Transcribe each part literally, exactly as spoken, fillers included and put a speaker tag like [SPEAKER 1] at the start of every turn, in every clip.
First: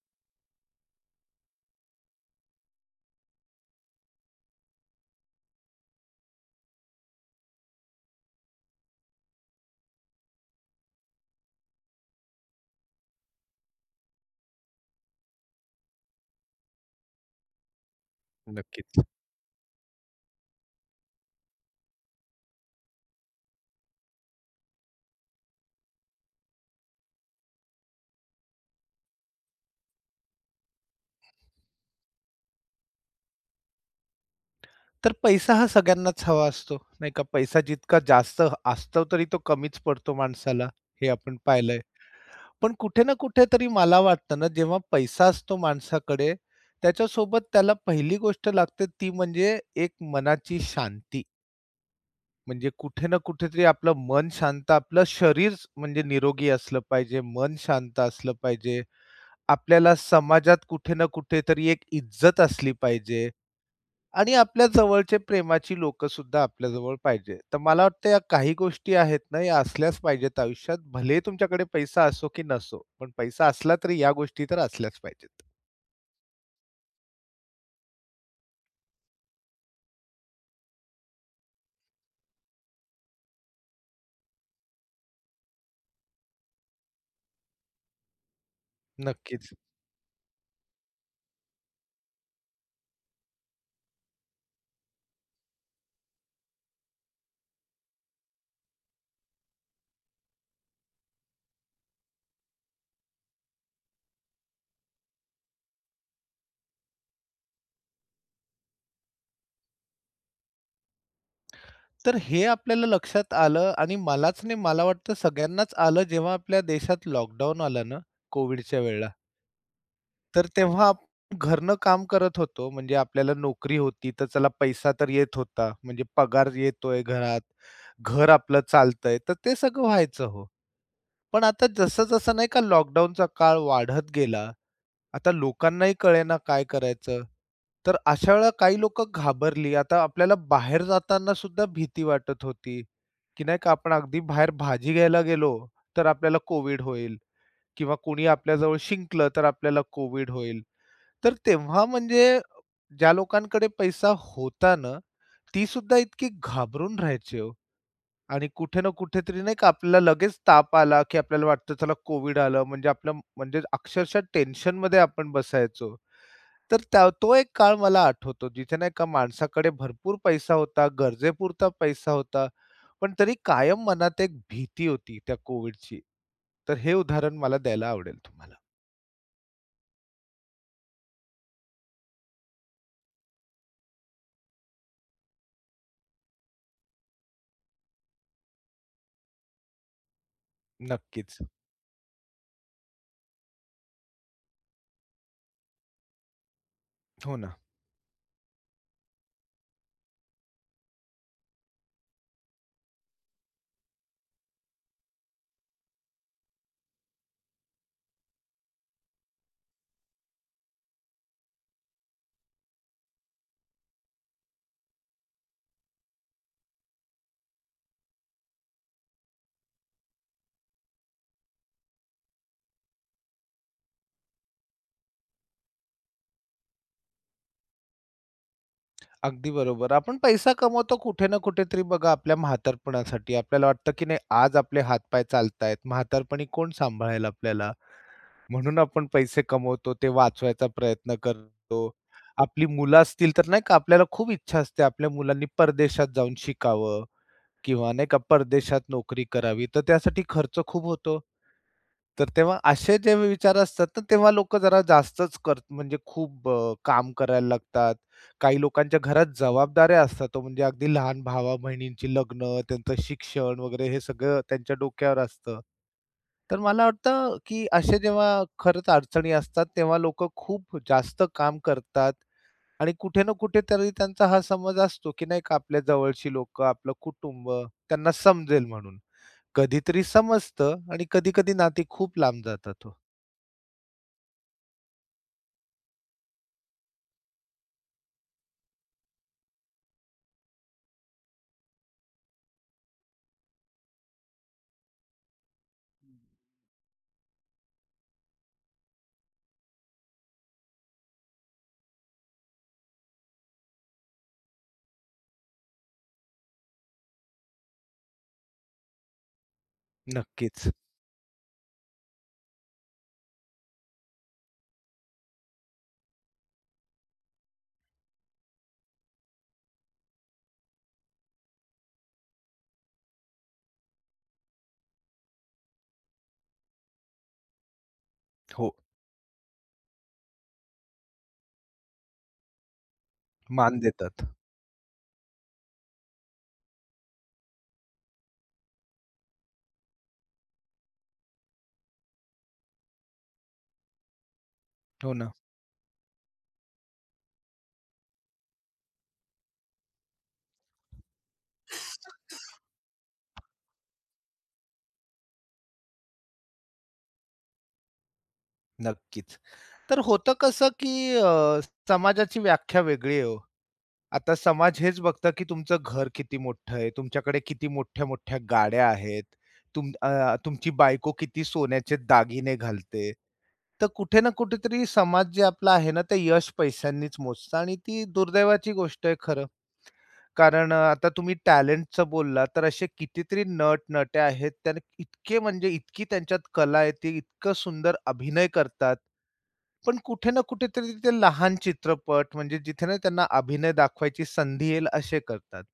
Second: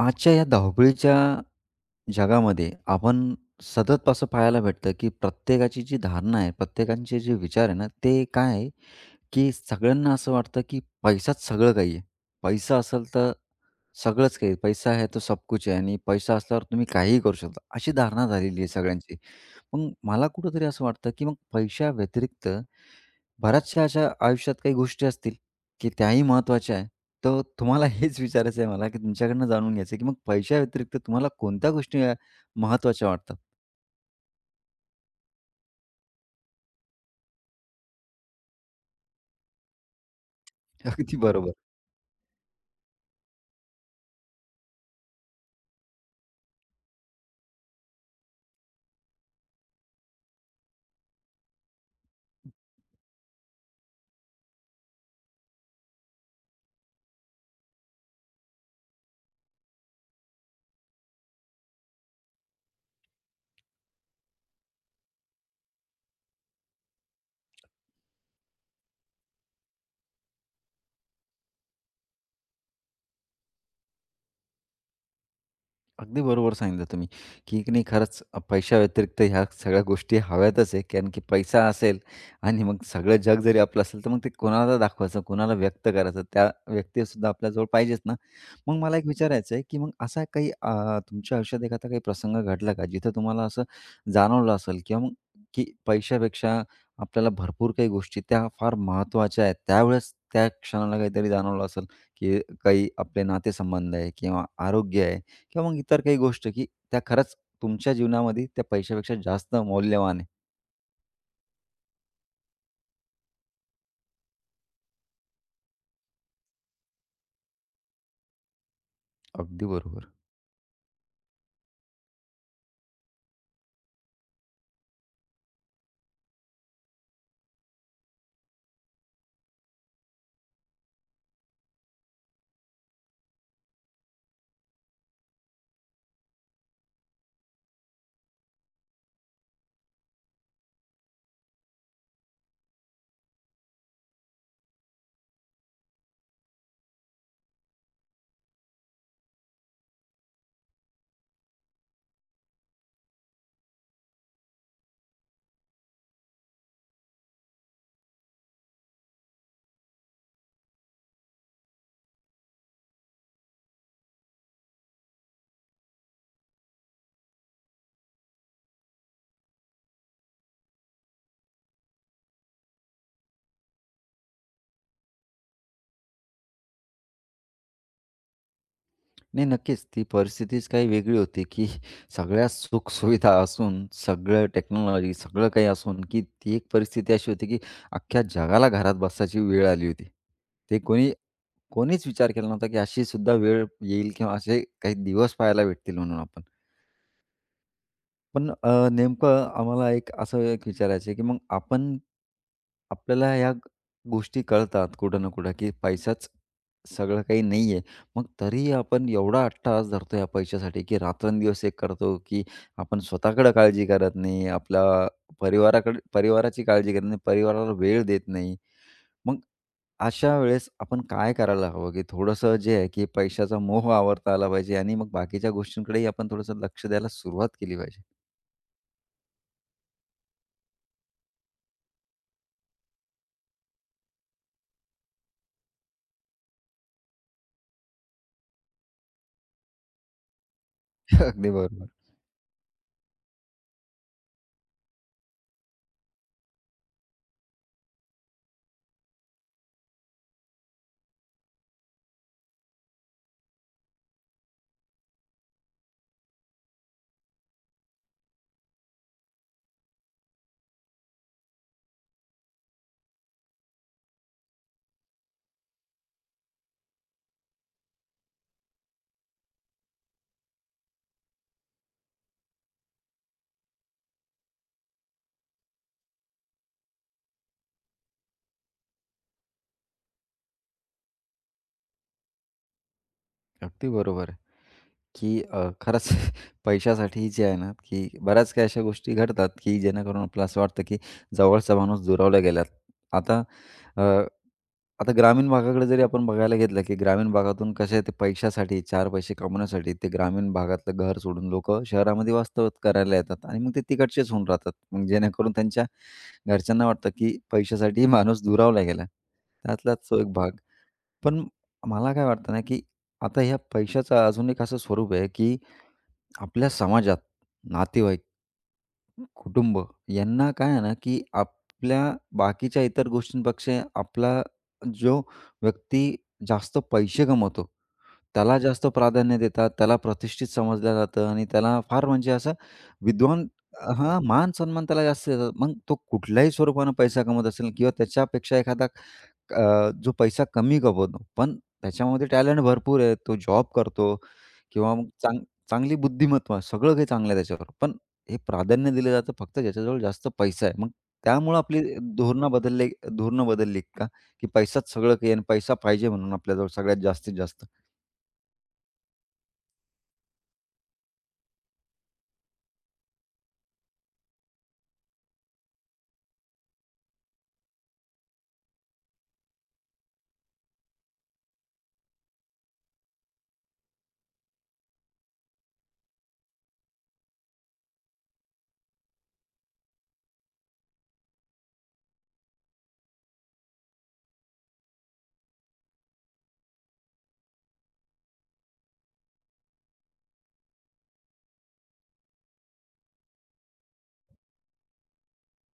[SPEAKER 1] आजच्या या धावपळीच्या जगामध्ये आपण सतत असं पाहायला भेटतं, की प्रत्येकाची जी धारणा आहे, प्रत्येकाचे जे विचार आहे ना, ते काय आहे, की सगळ्यांना असं वाटतं, की पैसाच सगळं काही आहे. पैसा असेल तर सगळंच काही आहे. पैसा है तो सब कुछ है आणि पैसा असल्यावर तुम्ही काहीही करू शकता. अशी धारणा झालेली आहे
[SPEAKER 2] नक्कीच.
[SPEAKER 1] सगळ्यांची. मग मला कुठेतरी असं वाटतं, की मग पैशाव्यतिरिक्त बऱ्याचशा अशा आयुष्यात काही गोष्टी असतील, की त्याही महत्त्वाच्या आहे. तर तुम्हाला हेच विचारायचं आहे मला, की तुमच्याकडनं जाणून घ्यायचं आहे, की मग पैशाव्यतिरिक्त तुम्हाला कोणत्या गोष्टी अ, महत्त्वाच्या वाटतात?
[SPEAKER 2] तर पैसा हा सगळ्यांनाच हवा असतो, नाही का? पैसा जितका जास्त असतो तरी तो कमीच पडतो माणसाला, हे
[SPEAKER 1] अगदी
[SPEAKER 2] आपण
[SPEAKER 1] बरोबर.
[SPEAKER 2] पाहिलंय. पण कुठे ना कुठेतरी मला वाटतं ना, जेव्हा पैसा असतो माणसाकडे, त्याच्यासोबत त्याला पहिली गोष्ट लागते ती म्हणजे एक मनाची शांती. म्हणजे कुठे ना कुठेतरी आपलं मन शांत, आपलं शरीर म्हणजे निरोगी असलं पाहिजे, मन शांत असलं पाहिजे. आपल्याला समाजात कुठे ना कुठेतरी एक इज्जत असली पाहिजे. आणि आपल्या जवळचे प्रेमाची लोकं सुद्धा आपल्याजवळ पाहिजे. तर मला वाटतं या काही गोष्टी आहेत ना, या असल्याच पाहिजेत आयुष्यात. भलेही तुमच्याकडे पैसा असो की नसो, पण पैसा असला तरी या गोष्टी तर असल्याच पाहिजेत.
[SPEAKER 1] अगदी बरोबर सांगितलं तुम्ही, की की नाही खरंच पैशाव्यतिरिक्त ह्या सगळ्या गोष्टी हव्यातच आहे. कारण की पैसा असेल आणि मग सगळं जग जरी आपलं असेल, तर मग ते कोणाला दाखवायचं, कोणाला व्यक्त करायचं, त्या व्यक्तीसुद्धा आपल्याजवळ पाहिजेच ना. मग मला एक
[SPEAKER 2] नक्कीच.
[SPEAKER 1] विचारायचं आहे, की मग असा काही अ, तुमच्या आयुष्यात एखादा काही प्रसंग घडला का? जिथं तुम्हाला असं जाणवलं असेल किंवा मग की पैशापेक्षा आपल्याला भरपूर काही गोष्टी त्या फार महत्त्वाच्या आहेत. त्यावेळेस त्या क्षणाला काहीतरी जाणवलं असेल, की काही आपले नातेसंबंध आहे किंवा आरोग्य आहे, किंवा मग इतर काही गोष्ट, की त्या खरंच तुमच्या जीवनामध्ये त्या पैशापेक्षा जास्त मौल्यवान आहे.
[SPEAKER 2] तर हे आपल्याला लक्षात आलं आणि मलाच नाही, मला वाटतं सगळ्यांनाच आलं जेव्हा आपल्या देशात लॉकडाऊन आलं ना, कोविडच्या वेळेला.
[SPEAKER 1] अगदी बरोबर.
[SPEAKER 2] तर तेव्हा आपण घरनं काम करत होतो. म्हणजे आपल्याला नोकरी होती, तर चला पैसा तर येत होता. म्हणजे पगार येतोय घरात, घर आपलं चालतंय. तर ते सगळं व्हायचं हो. पण आता जसं-जसं नाही का लॉकडाऊनचा काळ वाढत गेला, आता लोकांनाही कळेना काय करायचं. तर अशा वेळेला काही लोकं घाबरली. आता आपल्याला बाहेर जाताना सुद्धा भीती वाटत होती, की नाही का आपण अगदी बाहेर भाजी घ्यायला गेलो, तर आपल्याला कोव्हिड होईल किंवा कोणी आपल्याजवळ शिंकलं, तर आपल्याला कोव्हिड होईल. तर तेव्हा म्हणजे ज्या लोकांकडे पैसा होता ना, ती सुद्धा इतकी घाबरून राहायची हो. आणि कुठे ना कुठेतरी नाही का आपल्याला लगेच ताप आला, की आपल्याला वाटतं चला कोव्हिड आलं म्हणजे आपलं म्हणजे अक्षरशः टेन्शनमध्ये आपण बसायचो. तर त्या तो एक काळ मला आठवतो जिथे नाही का माणसाकडे भरपूर पैसा होता, गरजेपुरता पैसा होता, पण तरी कायम मनात एक भीती होती त्या कोव्हिडची. तर हे उदाहरण मला द्यायला आवडेल तुम्हाला.
[SPEAKER 1] नाही, नक्कीच. ती परिस्थितीच काही वेगळी होती, की सगळ्या सुखसुविधा असून, सगळं टेक्नॉलॉजी, सगळं काही असून, की ती एक परिस्थिती अशी होती, की अख्ख्या जगाला घरात बसायची वेळ आली होती. ते कोणी
[SPEAKER 2] नक्कीच.
[SPEAKER 1] कोणीच विचार केला नव्हता, की अशी सुद्धा वेळ येईल किंवा असे काही दिवस पाहायला भेटतील म्हणून आपण.
[SPEAKER 2] हो ना.
[SPEAKER 1] पण अ, नेमकं आम्हाला एक असं एक विचारायचं आहे, की मग आपण आपल्याला ह्या ग- गोष्टी कळतात कुठं ना कुठं, की पैसाच सगळं काही नाही आहे. मग तरीही आपण एवढा अट्टहास धरतो या पैशासाठी, की रात्रंदिवस एक करतो, की आपण स्वतःकडे काळजी करत नाही, आपल्या परिवाराकडे परिवाराची काळजी करत नाही, परिवाराला वेळ देत नाही. मग अशा वेळेस आपण काय करायला हवं, की थोडंसं जे आहे, की पैशाचा मोह आवरता आला पाहिजे आणि मग बाकीच्या गोष्टींकडेही आपण थोडंसं लक्ष द्यायला सुरुवात केली पाहिजे.
[SPEAKER 2] अगदी बरोबर. आपण पैसा कमवतो कुठे ना कुठेतरी बघा आपल्या म्हातारपणासाठी. आपल्याला वाटतं, की नाही आज आपले हात चालतायत, म्हातारपणी कोण सांभाळेल आपल्याला? म्हणून आपण पैसे कमवतो, ते वाचवायचा प्रयत्न
[SPEAKER 1] अगदी बरोबर.
[SPEAKER 2] करतो. आपली मुलं असतील तर नाही का आपल्याला खूप इच्छा असते आपल्या मुलांनी परदेशात जाऊन शिकावं किंवा नाही का परदेशात नोकरी करावी, तर त्यासाठी खर्च खूप होतो. तर तेव्हा असे जे विचार असतात ना, तेव्हा लोकं जरा जास्तच कर म्हणजे खूप अ, काम करायला लागतात. काही लोकांच्या घरात जबाबदाऱ्या असतात, तो म्हणजे अगदी लहान भावा-बहिणींची लग्न, त्यांचं शिक्षण वगैरे हे सगळं त्यांच्या डोक्यावर असतं. तर मला वाटतं, की असे जेव्हा खरंच अडचणी असतात, तेव्हा लोकं खूप जास्त काम करतात आणि कुठे ना कुठे तरी त्यांचा हा समज असतो, की नाही का आपल्या जवळची लोकं, आपलं कुटुंब त्यांना समजेल म्हणून. कधीतरी समजतं आणि कधी-कधी नाती खूप लांब जातात हो.
[SPEAKER 1] अगदी बरोबर आहे, की अ, खरंच पैशासाठी जे आहे ना, की बऱ्याच काही अशा गोष्टी घडतात, की जेणेकरून आपलं असं वाटतं, की जवळचा माणूस दुरावला गेला. आता अ, आता ग्रामीण भागाकडे जरी आपण बघायला घेतलं, की ग्रामीण भागातून कसे ते पैशासाठी, चार पैसे कमवण्यासाठी ते ग्रामीण भागातलं घर सोडून लोकं शहरामध्ये वास्तव करायला येतात आणि मग ते तिकडचेच होऊन राहतात. मग जेणेकरून त्यांच्या घरच्यांना वाटतं, की पैशासाठी माणूस दुरावला गेला. त्यातलाच तो एक भाग.
[SPEAKER 2] नक्कीच.
[SPEAKER 1] पण मला काय वाटतं ना, की आता ह्या पैशाचं अजून एक असं स्वरूप आहे, की आपल्या समाजात नातेवाईक, कुटुंब यांना काय आहे ना, की आपल्या बाकीच्या इतर गोष्टींपेक्षा आपला जो व्यक्ती जास्त पैसे कमवतो, त्याला
[SPEAKER 2] हो.
[SPEAKER 1] जास्त प्राधान्य देतात. त्याला प्रतिष्ठित समजलं जातं आणि त्याला फार म्हणजे असं विद्वान
[SPEAKER 2] मान
[SPEAKER 1] हां,
[SPEAKER 2] देतात.
[SPEAKER 1] मान-सन्मान त्याला जास्त देतात. मग तो कुठल्याही स्वरूपानं पैसा कमवत असेल किंवा त्याच्यापेक्षा एखादा अ, जो पैसा कमी कमवतो, पण त्याच्यामध्ये टॅलेंट भरपूर आहे. तो जॉब करतो किंवा मग
[SPEAKER 2] हो ना.
[SPEAKER 1] चांग चांगली बुद्धिमत्ता सगळं काही चांगलं आहे त्याच्यावर. पण हे प्राधान्य दिलं जातं फक्त ज्याच्याजवळ जास्त पैसा आहे. मग त्यामुळं आपली धोरणं बदलले धोरणं बदलली का? की पैसाच सगळं काही आणि पैसा पाहिजे म्हणून आपल्याजवळ सगळ्यात जास्तीत जास्त.
[SPEAKER 2] नक्कीच. तर होतं कसं, की अ, समाजाची व्याख्या वेगळी आहे हो. आता समाज हेच बघतं, की तुमचं घर किती मोठं आहे, तुमच्याकडे किती मोठ्या-मोठ्या गाड्या आहेत, तुम अ, तुमची बायको किती सोन्याचे दागिने घालते. तर कुठे ना कुठेतरी समाज जे आपला आहे ना, ते यश पैशांनीच मोजतं आणि ती दुर्दैवाची गोष्ट आहे खरं. कारण अ, आता तुम्ही टॅलेंटचं बोलला, तर असे कितीतरी नट-नट्या आहेत. त्याने इतके म्हणजे इतकी त्यांच्यात कला आहे, ते इतकं सुंदर अभिनय करतात. पण कुठे ना कुठेतरी ते लहान चित्रपट, म्हणजे जिथे ना त्यांना अभिनय दाखवायची संधी येईल असे करतात.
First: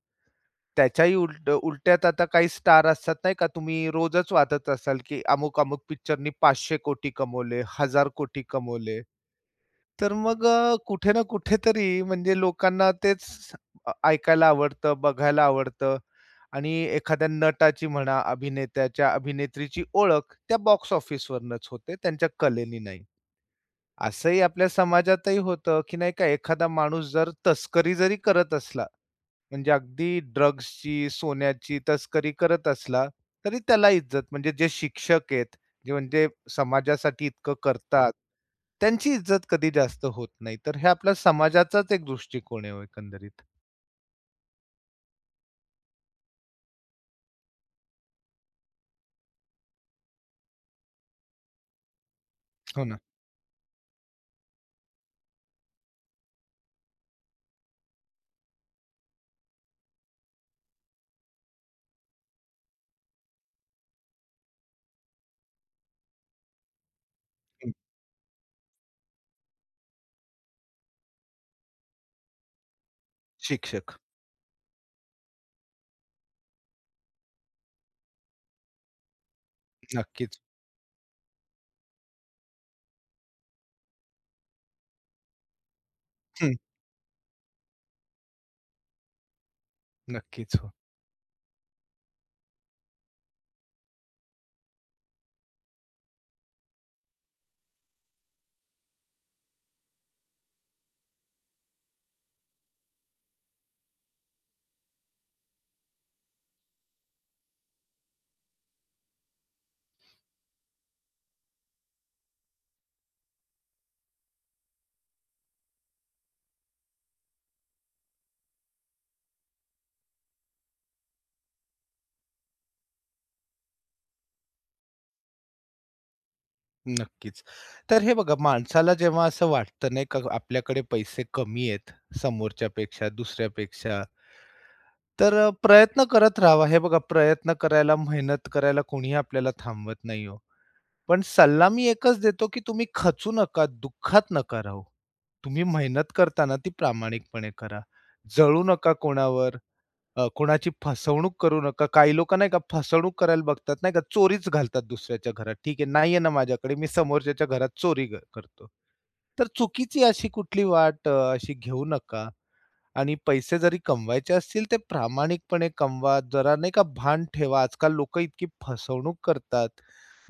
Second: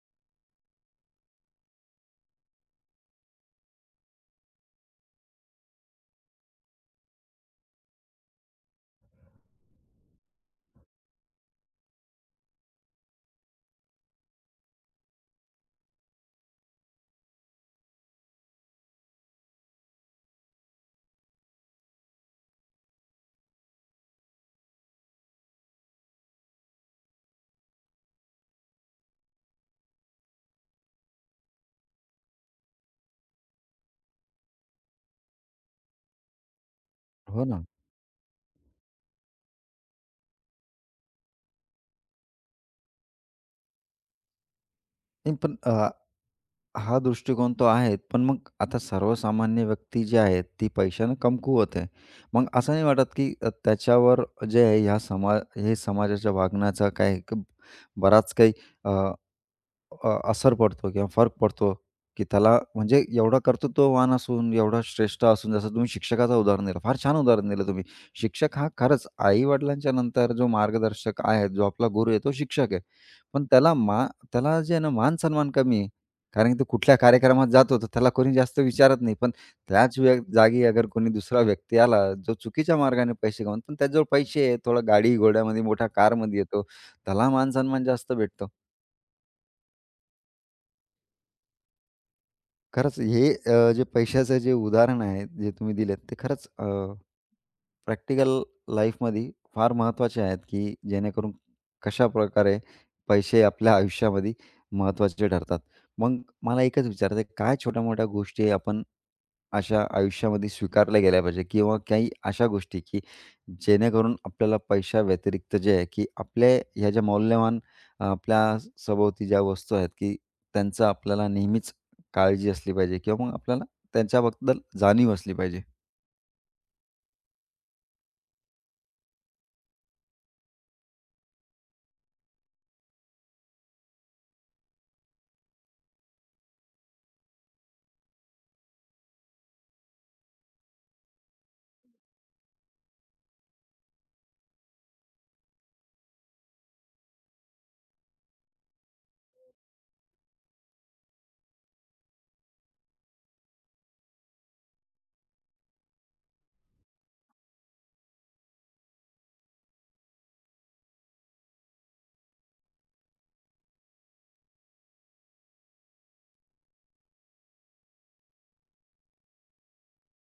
[SPEAKER 2] त्याच्याही उलट उलट्यात आता काही स्टार असतात नाही का, तुम्ही रोजच वाचत असाल, की अमुक-अमुक पिक्चरनी पाचशे कोटी कमवले, एक हजार कोटी कमवले. तर मग अ, कुठे ना कुठेतरी म्हणजे लोकांना तेच अ, ऐकायला आवडतं, बघायला आवडतं आणि एखाद्या नटाची म्हणा, अभिनेत्याच्या, अभिनेत्रीची ओळख त्या बॉक्स ऑफिसवरनंच होते, त्यांच्या कलेनी नाही. असंही आपल्या समाजातही होतं, की नाही का एखादा माणूस जर तस्करी जरी करत असला, म्हणजे अगदी ड्रग्सची, सोन्याची तस्करी करत असला, तरी त्याला इज्जत म्हणजे जे शिक्षक आहेत, जे म्हणजे समाजासाठी
[SPEAKER 1] हो
[SPEAKER 2] इतकं
[SPEAKER 1] ना.
[SPEAKER 2] करतात, त्यांची इज्जत कधी जास्त होत नाही. तर हे आपल्या समाजाचाच एक दृष्टिकोन आहे हो एकंदरीत.
[SPEAKER 1] नाही पण अ हा दृष्टिकोन तो आहे. पण मग आता सर्वसामान्य व्यक्ती जी आहे, ती पैशानं कमकुवत आहे. मग असं
[SPEAKER 2] हो
[SPEAKER 1] नाही
[SPEAKER 2] ना.
[SPEAKER 1] वाटत, की अ, त्याच्यावर जे आहे ह्या समाज हे समाजाच्या वागण्याचा काही क बराच काही अ, असर पडतो किंवा फरक पडतो, की त्याला म्हणजे एवढा कर्तृत्ववान असून, एवढा श्रेष्ठ असून, जसं तुम्ही शिक्षकाचं उदाहरण दिलं. फार छान उदाहरण दिलं
[SPEAKER 2] हं.
[SPEAKER 1] तुम्ही. शिक्षक हा खरंच आई-वडिलांच्या नंतर जो मार्गदर्शक आहे, जो आपला गुरु आहे, तो शिक्षक आहे. पण त्याला
[SPEAKER 2] शिक्षक.
[SPEAKER 1] मा त्याला जे आहे ना मान-सन्मान कमी आहे. कारण की तो कुठल्या कार्यक्रमात जातो, तर त्याला कोणी जास्त विचारत नाही. पण त्याच व्य
[SPEAKER 2] नक्कीच.
[SPEAKER 1] जागी अगर कोणी दुसरा व्यक्ती आला, जो चुकीच्या मार्गाने पैसे कमवतो, पण त्याच्याजवळ पैसे आहे, थोडा गाडी-घोड्यामध्ये, मोठ्या कारमध्ये
[SPEAKER 2] हं.
[SPEAKER 1] येतो, त्याला मान-सन्मान जास्त भेटतो.
[SPEAKER 2] नक्कीच. हो.
[SPEAKER 1] खरंच हे अ, जे पैशाचं जे उदाहरण आहे, जे तुम्ही दिलेत, ते खरंच अ, प्रॅक्टिकल लाईफमध्ये फार महत्त्वाचे आहेत, की जेणेकरून कशा प्रकारे पैसे आपल्या आयुष्यामध्ये महत्त्वाचे ठरतात. मग मला एकच विचारायचं आहे, काय छोट्या-मोठ्या गोष्टी आपण अशा आयुष्यामध्ये स्वीकारल्या गेल्या पाहिजे किंवा काही अशा गोष्टी की जेणेकरून आपल्याला पैशाव्यतिरिक्त जे आहे की आपल्या ह्या ज्या मौल्यवान अ, आपल्या सभोवती ज्या वस्तू आहेत की त्यांचा आपल्याला नेहमीच काळजी असली पाहिजे किंवा मग आपल्याला त्यांच्याबद्दल जाणीव असली पाहिजे.
[SPEAKER 2] नक्कीच. तर हे बघा माणसाला जेव्हा असं वाटतं नाही का आपल्याकडे पैसे कमी आहेत समोरच्यापेक्षा, दुसऱ्यापेक्षा, तर अ, प्रयत्न करत राहावा. हे बघा प्रयत्न करायला, मेहनत करायला कोणीही आपल्याला थांबवत नाही हो. पण सल्ला मी एकच देतो, की तुम्ही खचू नका, दुःखात नका राहू. तुम्ही मेहनत करताना ती प्रामाणिकपणे करा. जळू नका कोणावर. अ, कोणाची फसवणूक करू नका. काही लोकं नाही का फसवणूक करायला बघतात, नाही का चोरीच घालतात दुसऱ्याच्या घरात. ठीक आहे, नाहीये ना माझ्याकडे, मी समोरच्याच्या घरात चोरी ग करतो. तर चुकीची अशी कुठली वाट अ, अशी घेऊ नका आणि पैसे जरी कमवायचे असतील ते प्रामाणिकपणे कमवा. जरा नाही का भान ठेवा. आजकाल लोकं इतकी फसवणूक करतात.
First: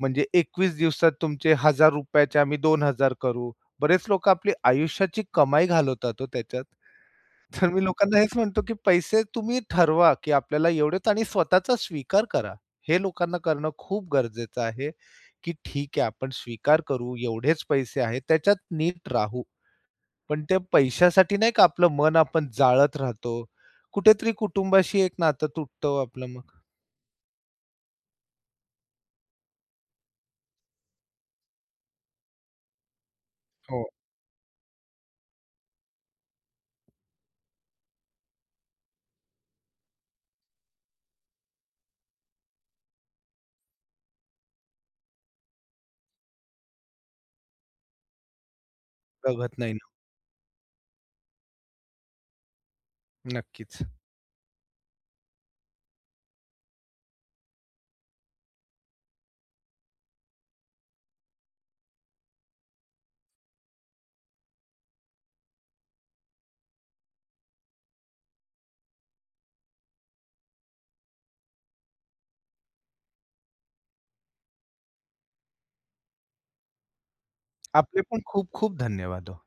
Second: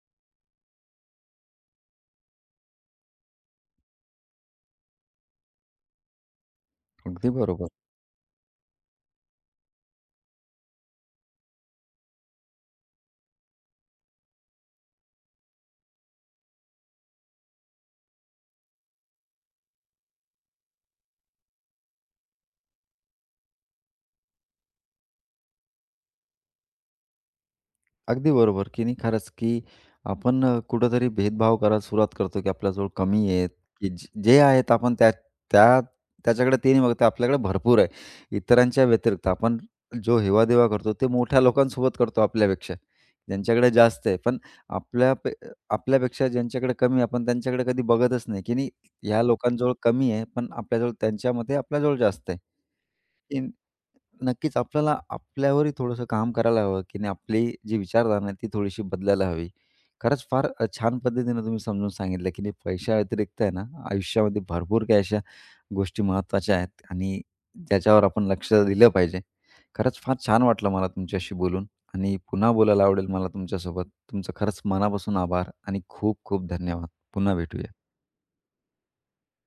[SPEAKER 2] म्हणजे एकवीस दिवसात तुमचे ₹एक हजार रुपये आम्ही दोन हजार करू. बरेच लोकं आपली आयुष्याची कमाई घालवतात हो त्याच्यात.
[SPEAKER 1] अगदी
[SPEAKER 2] तर
[SPEAKER 1] बरोबर.
[SPEAKER 2] मी लोकांना हेच म्हणतो, की पैसे तुम्ही ठरवा, की आपल्याला एवढेच आणि स्वतःचा स्वीकार करा. हे लोकांना करणं खूप गरजेचं आहे, की ठीक आहे आपण स्वीकार करू, एवढेच पैसे आहेत, त्याच्यात नीट राहू. पण त्या पैशासाठी नाही का आपलं मन आपण जाळत राहतो. कुठेतरी कुटुंबाशी एक नातं तुटतं हो आपलं मग.
[SPEAKER 1] अगदी बरोबर, की नाही खरंच, की आपण अ, कुठेतरी भेदभाव करायला सुरुवात करतो, की आपल्याजवळ कमी आहेत,
[SPEAKER 2] हो.
[SPEAKER 1] की ज जे आहेत आपण त्या त्या त्याच्याकडे ते नाही बघत, आपल्याकडे भरपूर आहे. इतरांच्या व्यतिरिक्त आपण जो हेवा-देवा करतो, ते मोठ्या लोकांसोबत करतो आपल्यापेक्षा, ज्यांच्याकडे जास्त आहे. पण आपल्या पे आपल्यापेक्षा ज्यांच्याकडे कमी आहे, आपण त्यांच्याकडे कधी बघतच नाही, की नाही ह्या
[SPEAKER 2] बघत नाही
[SPEAKER 1] लोकांजवळ
[SPEAKER 2] ना.
[SPEAKER 1] कमी आहे, पण आपल्याजवळ त्यांच्यामध्ये आपल्याजवळ जास्त आहे.
[SPEAKER 2] नक्कीच.
[SPEAKER 1] नक्कीच आपल्याला आपल्यावरही थोडंसं काम करायला हवं, की नाही आपली जी विचारधारणा आहे ती थोडीशी बदलायला हवी. खरंच फार अ, छान पद्धतीनं तुम्ही समजून सांगितलं, की नाही पैशाव्यतिरिक्त आहे ना, आयुष्यामध्ये भरपूर काही अशा गोष्टी महत्त्वाच्या आहेत आणि ज्याच्यावर आपण लक्ष दिलं पाहिजे. खरंच फार छान वाटलं मला तुमच्याशी बोलून आणि पुन्हा बोलायला आवडेल मला तुमच्यासोबत. तुमचं खरंच मनापासून आभार आणि खूप खूप धन्यवाद. पुन्हा भेटूया.
[SPEAKER 2] आपले पण खूप खूप धन्यवाद हो.